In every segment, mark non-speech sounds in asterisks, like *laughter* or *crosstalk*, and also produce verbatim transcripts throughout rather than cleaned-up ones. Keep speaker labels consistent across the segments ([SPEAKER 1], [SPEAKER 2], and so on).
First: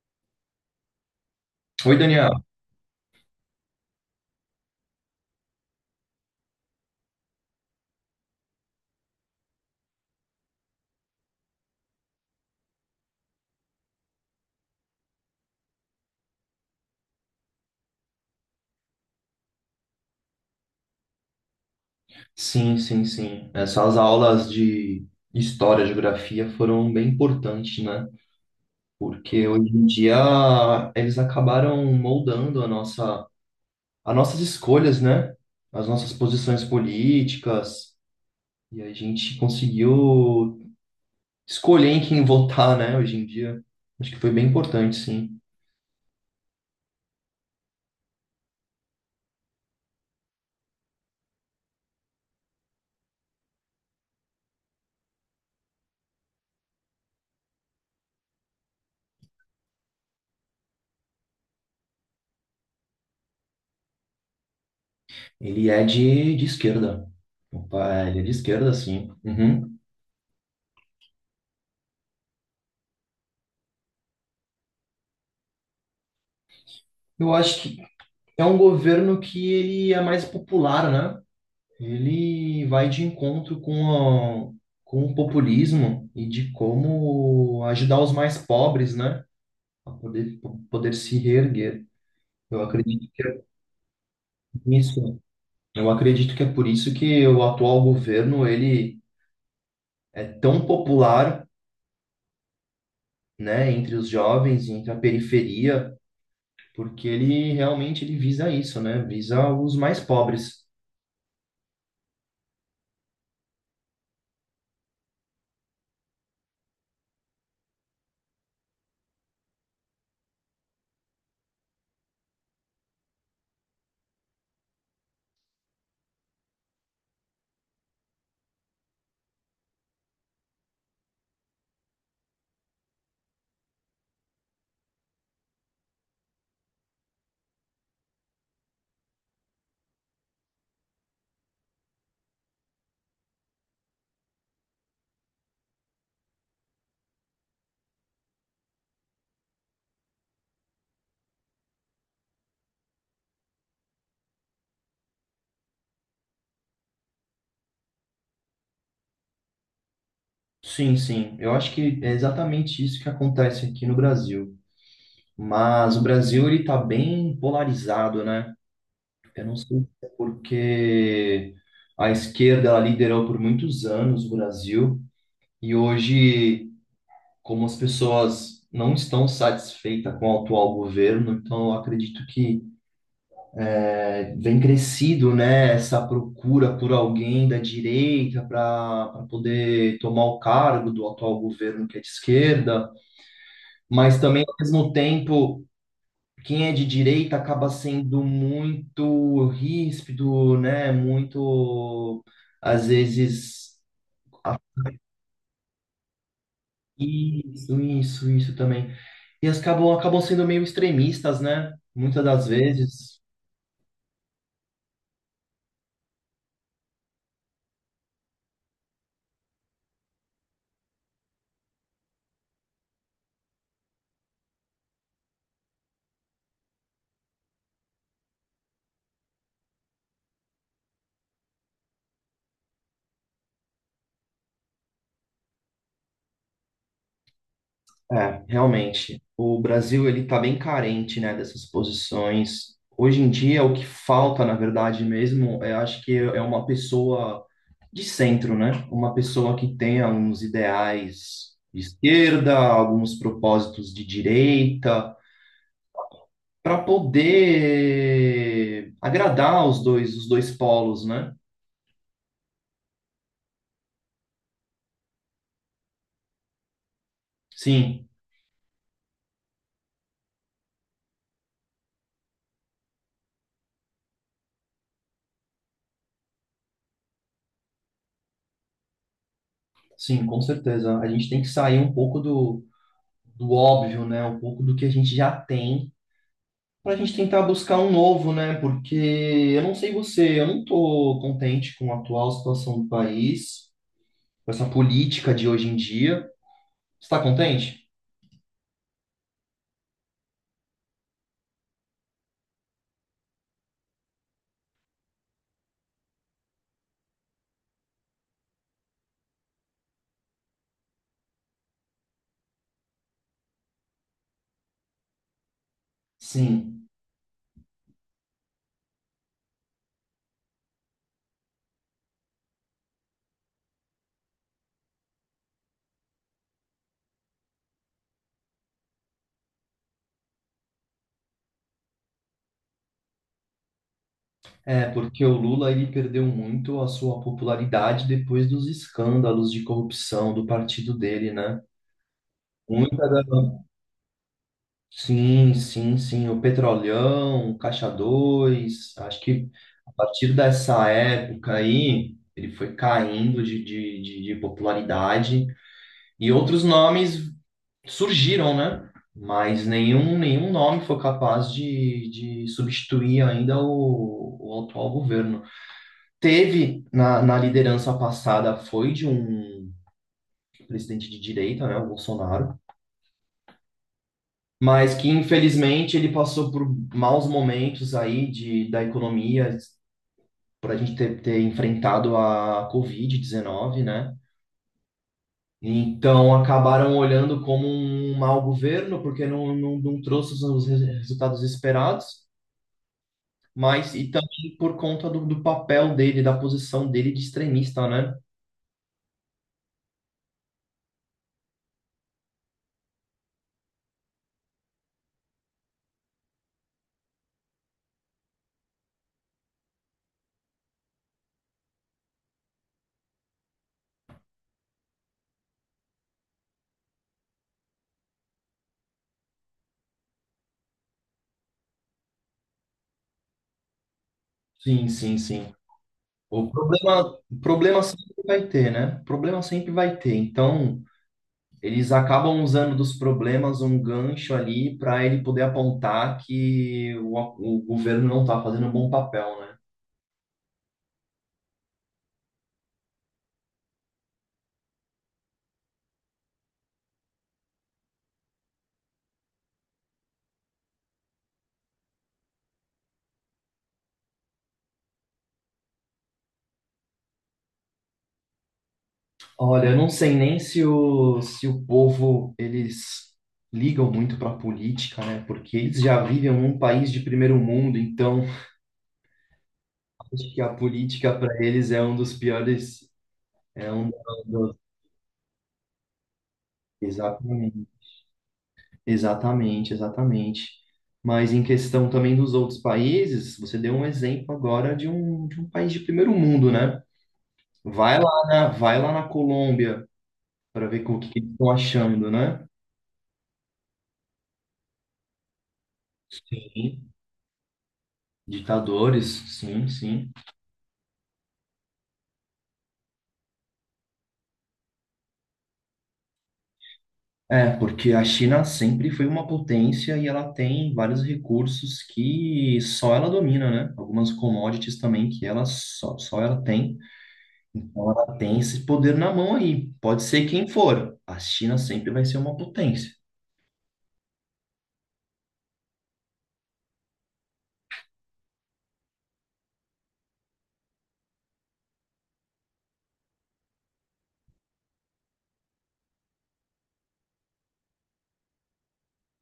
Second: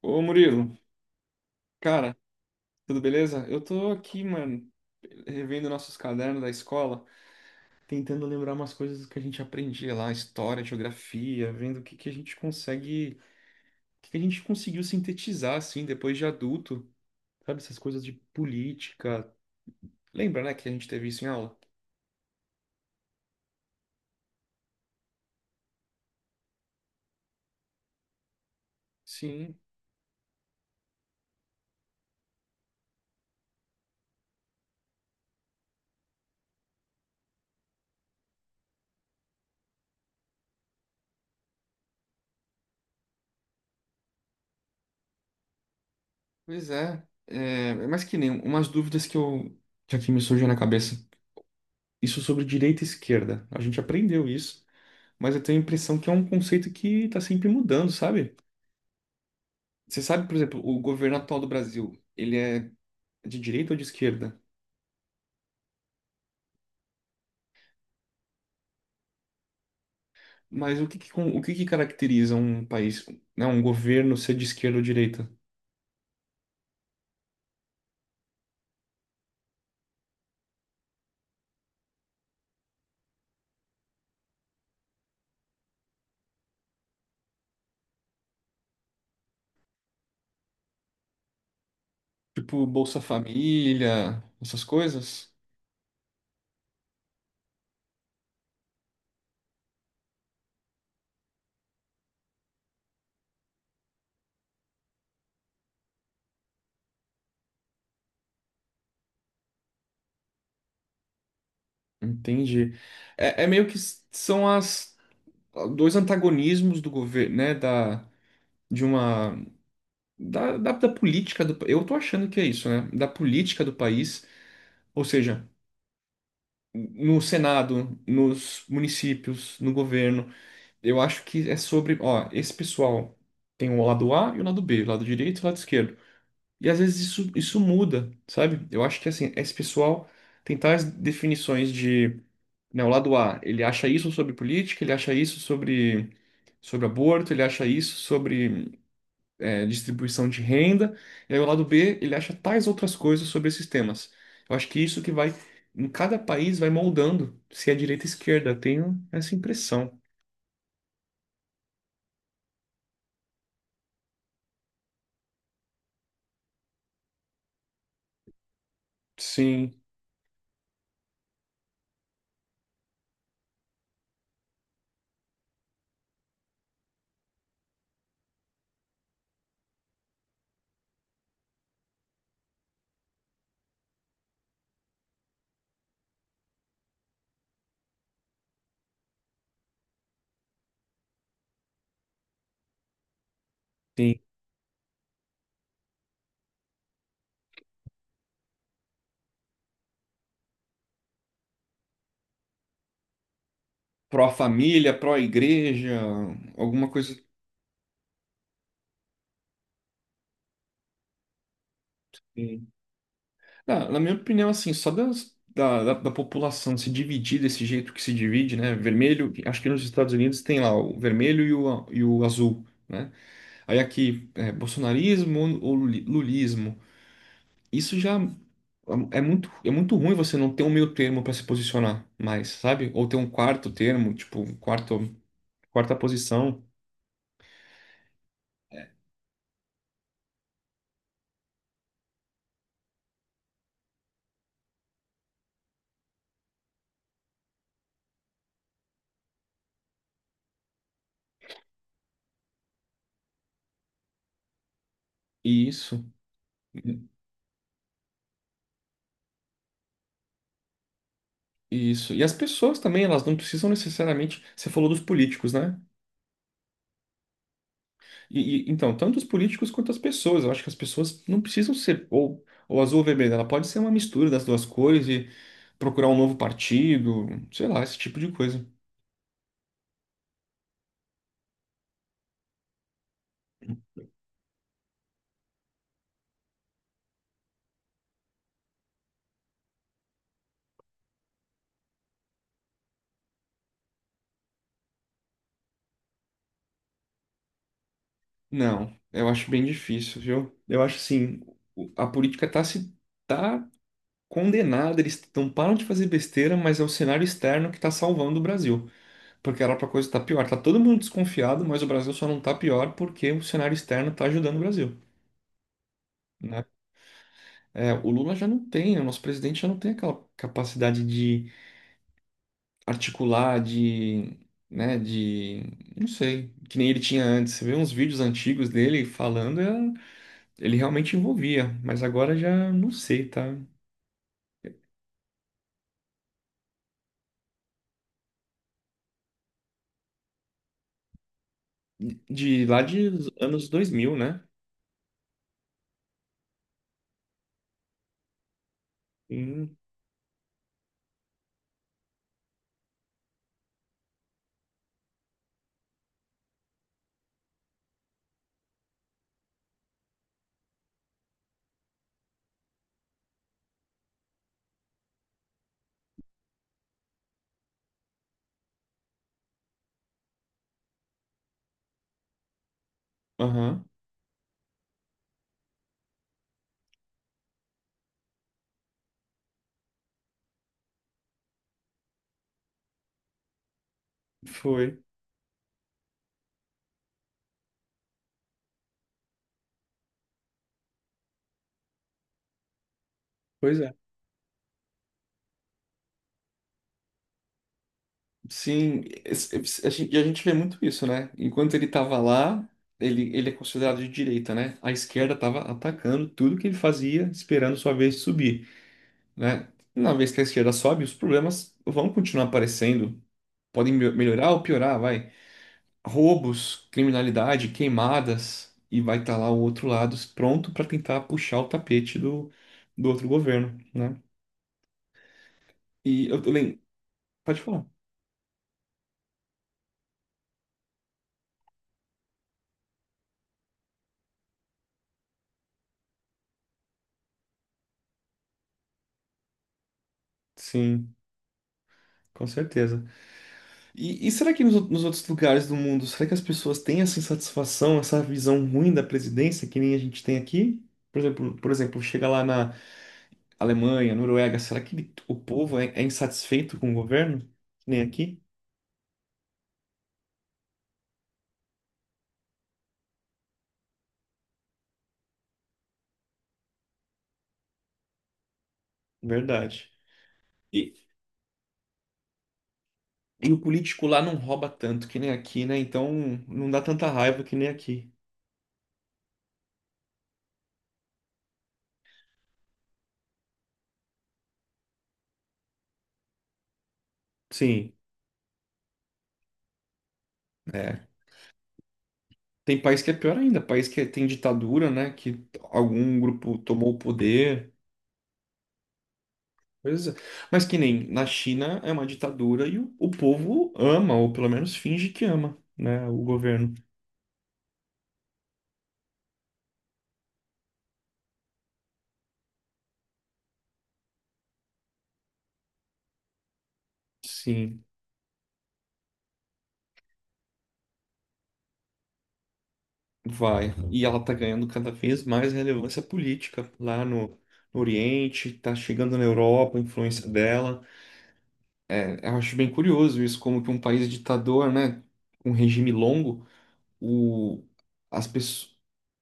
[SPEAKER 1] Ô Murilo,
[SPEAKER 2] Oi,
[SPEAKER 1] cara,
[SPEAKER 2] Daniel.
[SPEAKER 1] tudo beleza? Eu tô aqui, mano, revendo nossos cadernos da escola, tentando lembrar umas coisas que a gente aprendia lá, história, geografia, vendo o que que a gente consegue, o que que a gente conseguiu sintetizar assim depois de adulto, sabe, essas coisas de política. Lembra, né, que a gente teve isso em aula?
[SPEAKER 2] Sim, sim, sim. Essas aulas de história, geografia foram bem importantes, né? Porque
[SPEAKER 1] Sim,
[SPEAKER 2] hoje em dia eles acabaram moldando a nossa, as nossas escolhas, né? As nossas posições políticas. E a gente conseguiu escolher em quem votar, né? Hoje em dia. Acho que foi bem importante, sim.
[SPEAKER 1] pois é. É, mas que nem umas dúvidas que eu que aqui me surgiu na cabeça. Isso sobre direita e esquerda. A gente aprendeu isso. Mas eu tenho a impressão que é um conceito que tá sempre mudando, sabe? Você sabe, por exemplo, o governo atual do Brasil, ele é de direita ou de esquerda?
[SPEAKER 2] Ele é de, de esquerda. Opa, ele é de esquerda, sim. Uhum.
[SPEAKER 1] Mas o que que, con- o que que caracteriza um país, né, um governo ser de esquerda ou direita?
[SPEAKER 2] Eu acho que é um governo que ele é mais popular, né? Ele vai de encontro com, a- com o populismo e de como ajudar os mais pobres, né, a poder, poder se reerguer. Eu
[SPEAKER 1] Tipo Bolsa
[SPEAKER 2] acredito que é
[SPEAKER 1] Família, essas
[SPEAKER 2] por isso.
[SPEAKER 1] coisas?
[SPEAKER 2] Eu acredito que é por isso que o atual governo ele é tão popular, né, entre os jovens, entre a periferia, porque ele realmente ele visa isso, né, visa os mais pobres.
[SPEAKER 1] Entendi. É, é meio que s- são as dois antagonismos do governo, né, da de uma da, da, da política do, pa- eu tô achando que é isso, né, da política do país, ou seja, no Senado, nos municípios, no governo. Eu acho que é sobre, ó, esse pessoal tem o lado A e o lado B, o lado direito e o lado esquerdo. E às vezes isso, isso muda, sabe? Eu acho que assim, esse pessoal tem tais definições de, né, o lado A, ele acha isso sobre política, ele acha isso sobre, sobre aborto, ele acha isso sobre é, distribuição de renda, e aí o lado B, ele acha tais outras coisas sobre esses temas. Eu acho que isso que vai, em cada país, vai moldando se é direita ou esquerda. Eu tenho essa impressão.
[SPEAKER 2] Sim, sim. Eu acho que é exatamente isso que acontece aqui no Brasil. Mas o Brasil ele está bem polarizado, né? Eu não
[SPEAKER 1] Sim,
[SPEAKER 2] sei se é porque a esquerda ela liderou por muitos anos o Brasil e hoje, como as pessoas não estão satisfeitas com o atual governo, então eu acredito que eh, vem crescido, né, essa procura por alguém da direita para poder tomar o cargo do atual governo que é de esquerda, mas
[SPEAKER 1] sim.
[SPEAKER 2] também ao mesmo tempo quem é de direita acaba sendo muito ríspido, né? Muito, às vezes, a-
[SPEAKER 1] Pró-família, pró-igreja, alguma coisa.
[SPEAKER 2] isso, isso, isso também. E as acabam, acabam sendo meio extremistas, né? Muitas das
[SPEAKER 1] Assim.
[SPEAKER 2] vezes,
[SPEAKER 1] Na, na minha opinião, assim, só das- da, da, da população se dividir desse jeito que se divide, né? Vermelho, acho que nos Estados Unidos tem lá o vermelho e o, a- e o azul, né? Aí aqui, é, bolsonarismo ou luli- lulismo. Isso já. É muito, é muito ruim você não ter um meio termo para se posicionar mais, sabe? Ou ter um quarto termo, tipo, um quarto, quarta posição.
[SPEAKER 2] é, realmente. O Brasil, ele tá bem carente, né, dessas posições. Hoje em dia, o que falta, na verdade mesmo, eu acho que é uma pessoa de centro, né? Uma pessoa que tem alguns ideais de esquerda, alguns propósitos de direita,
[SPEAKER 1] E isso,
[SPEAKER 2] para poder agradar os dois, os dois polos, né?
[SPEAKER 1] e isso. E as pessoas também, elas não precisam necessariamente. Você falou dos políticos, né?
[SPEAKER 2] Sim,
[SPEAKER 1] E, e- então, tanto os políticos quanto as pessoas. Eu acho que as pessoas não precisam ser ou, ou azul ou vermelho. Ela pode ser uma mistura das duas cores e procurar um novo partido, sei lá, esse tipo de coisa.
[SPEAKER 2] sim, com certeza. A gente tem que sair um pouco do, do óbvio, né? Um pouco do que a gente já tem, para a gente tentar buscar um novo, né? Porque eu não sei você, eu não estou contente com a atual situação do país, com essa política de hoje em dia. Você está contente?
[SPEAKER 1] Não, eu acho bem difícil, viu? Eu acho assim, o- a política tá se tá condenada, eles não param de fazer besteira, mas é o cenário externo que está salvando o Brasil, porque era para coisa estar pior. Tá todo mundo desconfiado, mas o Brasil só não tá pior porque o cenário externo está ajudando o Brasil, né?
[SPEAKER 2] Sim.
[SPEAKER 1] É, o Lula já não tem, o nosso presidente já não tem aquela capacidade de articular, de, né, de, não sei, que nem ele tinha antes. Você vê uns vídeos antigos dele falando, é- ele realmente envolvia, mas agora já não sei, tá?
[SPEAKER 2] É, porque o Lula ele perdeu muito a sua popularidade depois dos escândalos de corrupção do partido dele, né?
[SPEAKER 1] De lá
[SPEAKER 2] Muita
[SPEAKER 1] de
[SPEAKER 2] da...
[SPEAKER 1] anos dois mil, né?
[SPEAKER 2] Sim, sim, sim. O Petrolão, o Caixa dois. Acho que
[SPEAKER 1] Hum.
[SPEAKER 2] a partir dessa época aí, ele foi caindo de, de, de, de popularidade e outros nomes surgiram, né? Mas nenhum, nenhum nome foi capaz de, de substituir ainda o, o atual governo. Teve na, na liderança passada foi de um presidente de direita, né, o Bolsonaro,
[SPEAKER 1] Aham.
[SPEAKER 2] mas que infelizmente ele passou por maus momentos aí de, da economia, por a gente ter, ter enfrentado a covid dezenove, né?
[SPEAKER 1] Foi.
[SPEAKER 2] Então acabaram olhando como um mau governo, porque não, não, não trouxe os res- resultados esperados,
[SPEAKER 1] Pois é.
[SPEAKER 2] mas e também por conta do, do papel dele, da posição dele de extremista, né?
[SPEAKER 1] Sim, es- es- a gente- e a gente vê muito isso, né? Enquanto ele estava lá, ele, ele é considerado de direita, né? A esquerda estava atacando tudo que ele fazia, esperando sua vez de subir, né? Na vez que a esquerda sobe, os problemas vão continuar aparecendo. Podem me- melhorar ou piorar, vai. Roubos, criminalidade, queimadas, e vai estar lá o outro lado pronto para tentar puxar o tapete do, do outro governo, né?
[SPEAKER 2] Sim, sim, sim.
[SPEAKER 1] E eu,
[SPEAKER 2] O
[SPEAKER 1] eu lembro.
[SPEAKER 2] problema, o
[SPEAKER 1] Pode
[SPEAKER 2] problema
[SPEAKER 1] falar.
[SPEAKER 2] sempre vai ter, né? O problema sempre vai ter. Então, eles acabam usando dos problemas um gancho ali para ele poder apontar que o, o governo não está fazendo um bom papel, né?
[SPEAKER 1] Sim, com certeza. E, e será que nos, nos outros lugares do mundo, será que as pessoas têm essa insatisfação, essa visão ruim da presidência que nem a gente tem aqui? Por exemplo, por exemplo, chega lá na Alemanha, Noruega, será que o povo é, é insatisfeito com o governo? Que nem aqui?
[SPEAKER 2] Olha, eu não sei nem se o, se o povo, eles ligam muito para a política, né? Porque eles já vivem um país de primeiro mundo, então
[SPEAKER 1] Verdade.
[SPEAKER 2] acho que a
[SPEAKER 1] E,
[SPEAKER 2] política para eles é um dos piores,
[SPEAKER 1] e o
[SPEAKER 2] é um
[SPEAKER 1] político lá não
[SPEAKER 2] dos,
[SPEAKER 1] rouba tanto que nem aqui, né? Então não dá tanta raiva que
[SPEAKER 2] exatamente.
[SPEAKER 1] nem aqui.
[SPEAKER 2] Exatamente, exatamente. Mas em questão também dos outros países, você deu um exemplo agora de um, de um país de primeiro mundo, né?
[SPEAKER 1] Sim,
[SPEAKER 2] Vai lá na, vai lá na Colômbia para ver com o
[SPEAKER 1] é.
[SPEAKER 2] que que eles estão achando, né?
[SPEAKER 1] Tem país que é pior ainda, país que tem ditadura, né? Que algum grupo
[SPEAKER 2] Sim.
[SPEAKER 1] tomou o poder.
[SPEAKER 2] Ditadores, sim,
[SPEAKER 1] Pois
[SPEAKER 2] sim.
[SPEAKER 1] é. Mas que nem na China é uma ditadura e o, o povo ama, ou pelo menos finge que ama, né, o governo.
[SPEAKER 2] É, porque a China sempre foi uma potência e ela tem vários recursos que só ela domina, né? Algumas commodities também que ela só, só ela tem.
[SPEAKER 1] Sim,
[SPEAKER 2] Então ela tem esse poder na mão aí. Pode ser quem for. A China sempre vai ser uma potência.
[SPEAKER 1] vai. E ela tá ganhando cada vez mais relevância política lá no, no Oriente, tá chegando na Europa, a influência dela. É, eu acho bem curioso isso, como que um país ditador, né, um regime longo, o, as pessoas.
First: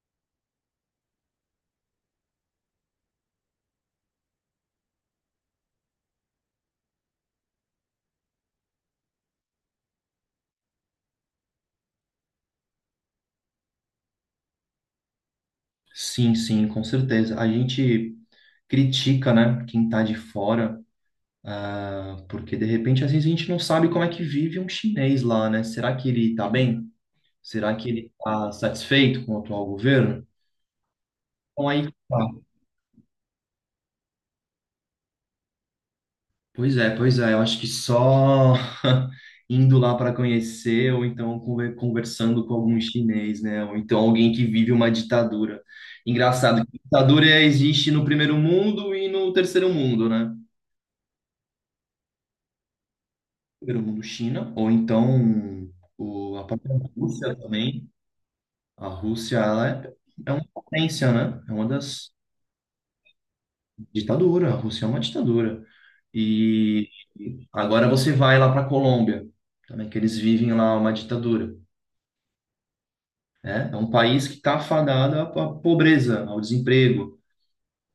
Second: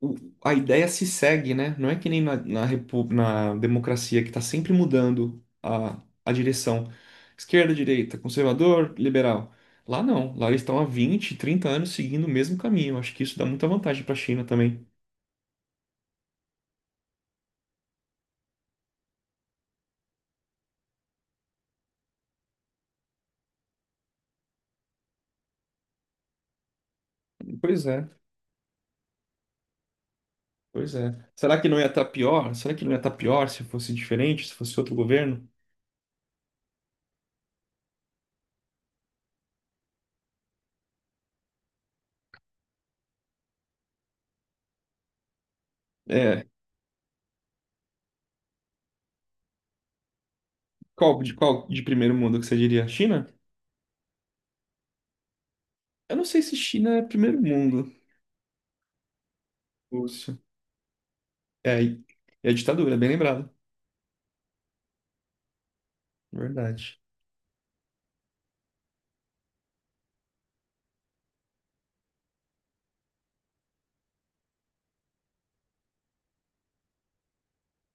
[SPEAKER 1] o- a ideia se segue, né? Não é que nem na, na, repu- na democracia, que está sempre mudando a, a direção. Esquerda, direita, conservador, liberal. Lá não. Lá eles estão há vinte, trinta anos seguindo o mesmo caminho. Acho que isso dá muita vantagem para a China também.
[SPEAKER 2] Sim, sim, com certeza. A gente critica, né, quem tá de fora, ah, porque de repente às vezes a gente não sabe como é que vive um chinês lá, né? Será que ele tá bem? Será
[SPEAKER 1] Pois
[SPEAKER 2] que
[SPEAKER 1] é,
[SPEAKER 2] ele tá satisfeito com o atual governo?
[SPEAKER 1] pois é. Será que
[SPEAKER 2] Então
[SPEAKER 1] não ia
[SPEAKER 2] aí,
[SPEAKER 1] estar
[SPEAKER 2] tá.
[SPEAKER 1] pior? Será que não ia estar pior se fosse diferente, se fosse outro governo?
[SPEAKER 2] Pois é, pois é. Eu acho que só *laughs* indo lá para conhecer, ou então conver- conversando com algum chinês, né? Ou então alguém que vive uma ditadura.
[SPEAKER 1] É,
[SPEAKER 2] Engraçado que ditadura existe no primeiro mundo e no terceiro mundo, né?
[SPEAKER 1] qual de qual de primeiro mundo que você diria? China?
[SPEAKER 2] Primeiro mundo, China, ou então
[SPEAKER 1] Eu não
[SPEAKER 2] o,
[SPEAKER 1] sei
[SPEAKER 2] a
[SPEAKER 1] se
[SPEAKER 2] própria
[SPEAKER 1] China é
[SPEAKER 2] Rússia
[SPEAKER 1] primeiro
[SPEAKER 2] também.
[SPEAKER 1] mundo,
[SPEAKER 2] A Rússia, ela é, é
[SPEAKER 1] Lúcio.
[SPEAKER 2] uma potência, né? É uma
[SPEAKER 1] É,
[SPEAKER 2] das
[SPEAKER 1] é ditadura, bem lembrado.
[SPEAKER 2] ditaduras. A Rússia é uma ditadura. E
[SPEAKER 1] Verdade.
[SPEAKER 2] agora você vai lá para a Colômbia, também que eles vivem lá uma ditadura, né? É um país que está afadado à à pobreza, ao desemprego,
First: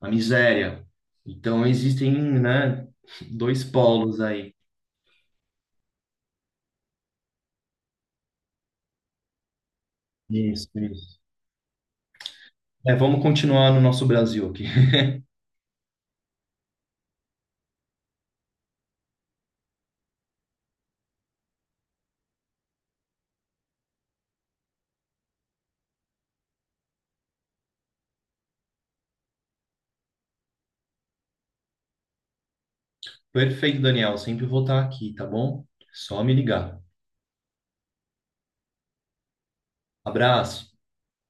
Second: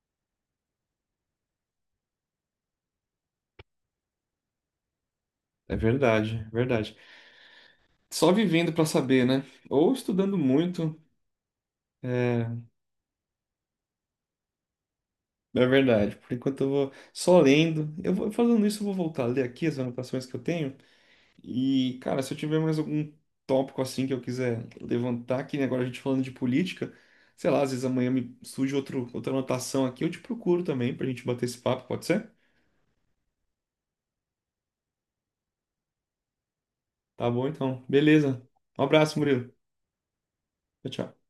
[SPEAKER 2] à miséria. Então existem, né, dois polos aí.
[SPEAKER 1] É verdade, é verdade. Só vivendo para saber, né? Ou estudando
[SPEAKER 2] Isso,
[SPEAKER 1] muito,
[SPEAKER 2] isso.
[SPEAKER 1] é,
[SPEAKER 2] É, vamos continuar no nosso Brasil aqui.
[SPEAKER 1] é verdade. Por enquanto eu vou só lendo. Eu vou fazendo isso, eu vou voltar a ler aqui as anotações que eu tenho. E, cara, se eu tiver mais algum tópico assim que eu quiser levantar, que nem agora a gente falando de política, sei lá, às vezes amanhã me surge outro, outra anotação aqui, eu te procuro também pra gente bater esse papo, pode ser?
[SPEAKER 2] *laughs* Perfeito, Daniel. Sempre vou estar aqui, tá bom? Só me ligar.
[SPEAKER 1] Tá bom, então. Beleza. Um abraço, Murilo.
[SPEAKER 2] Abraço.
[SPEAKER 1] Tchau, tchau.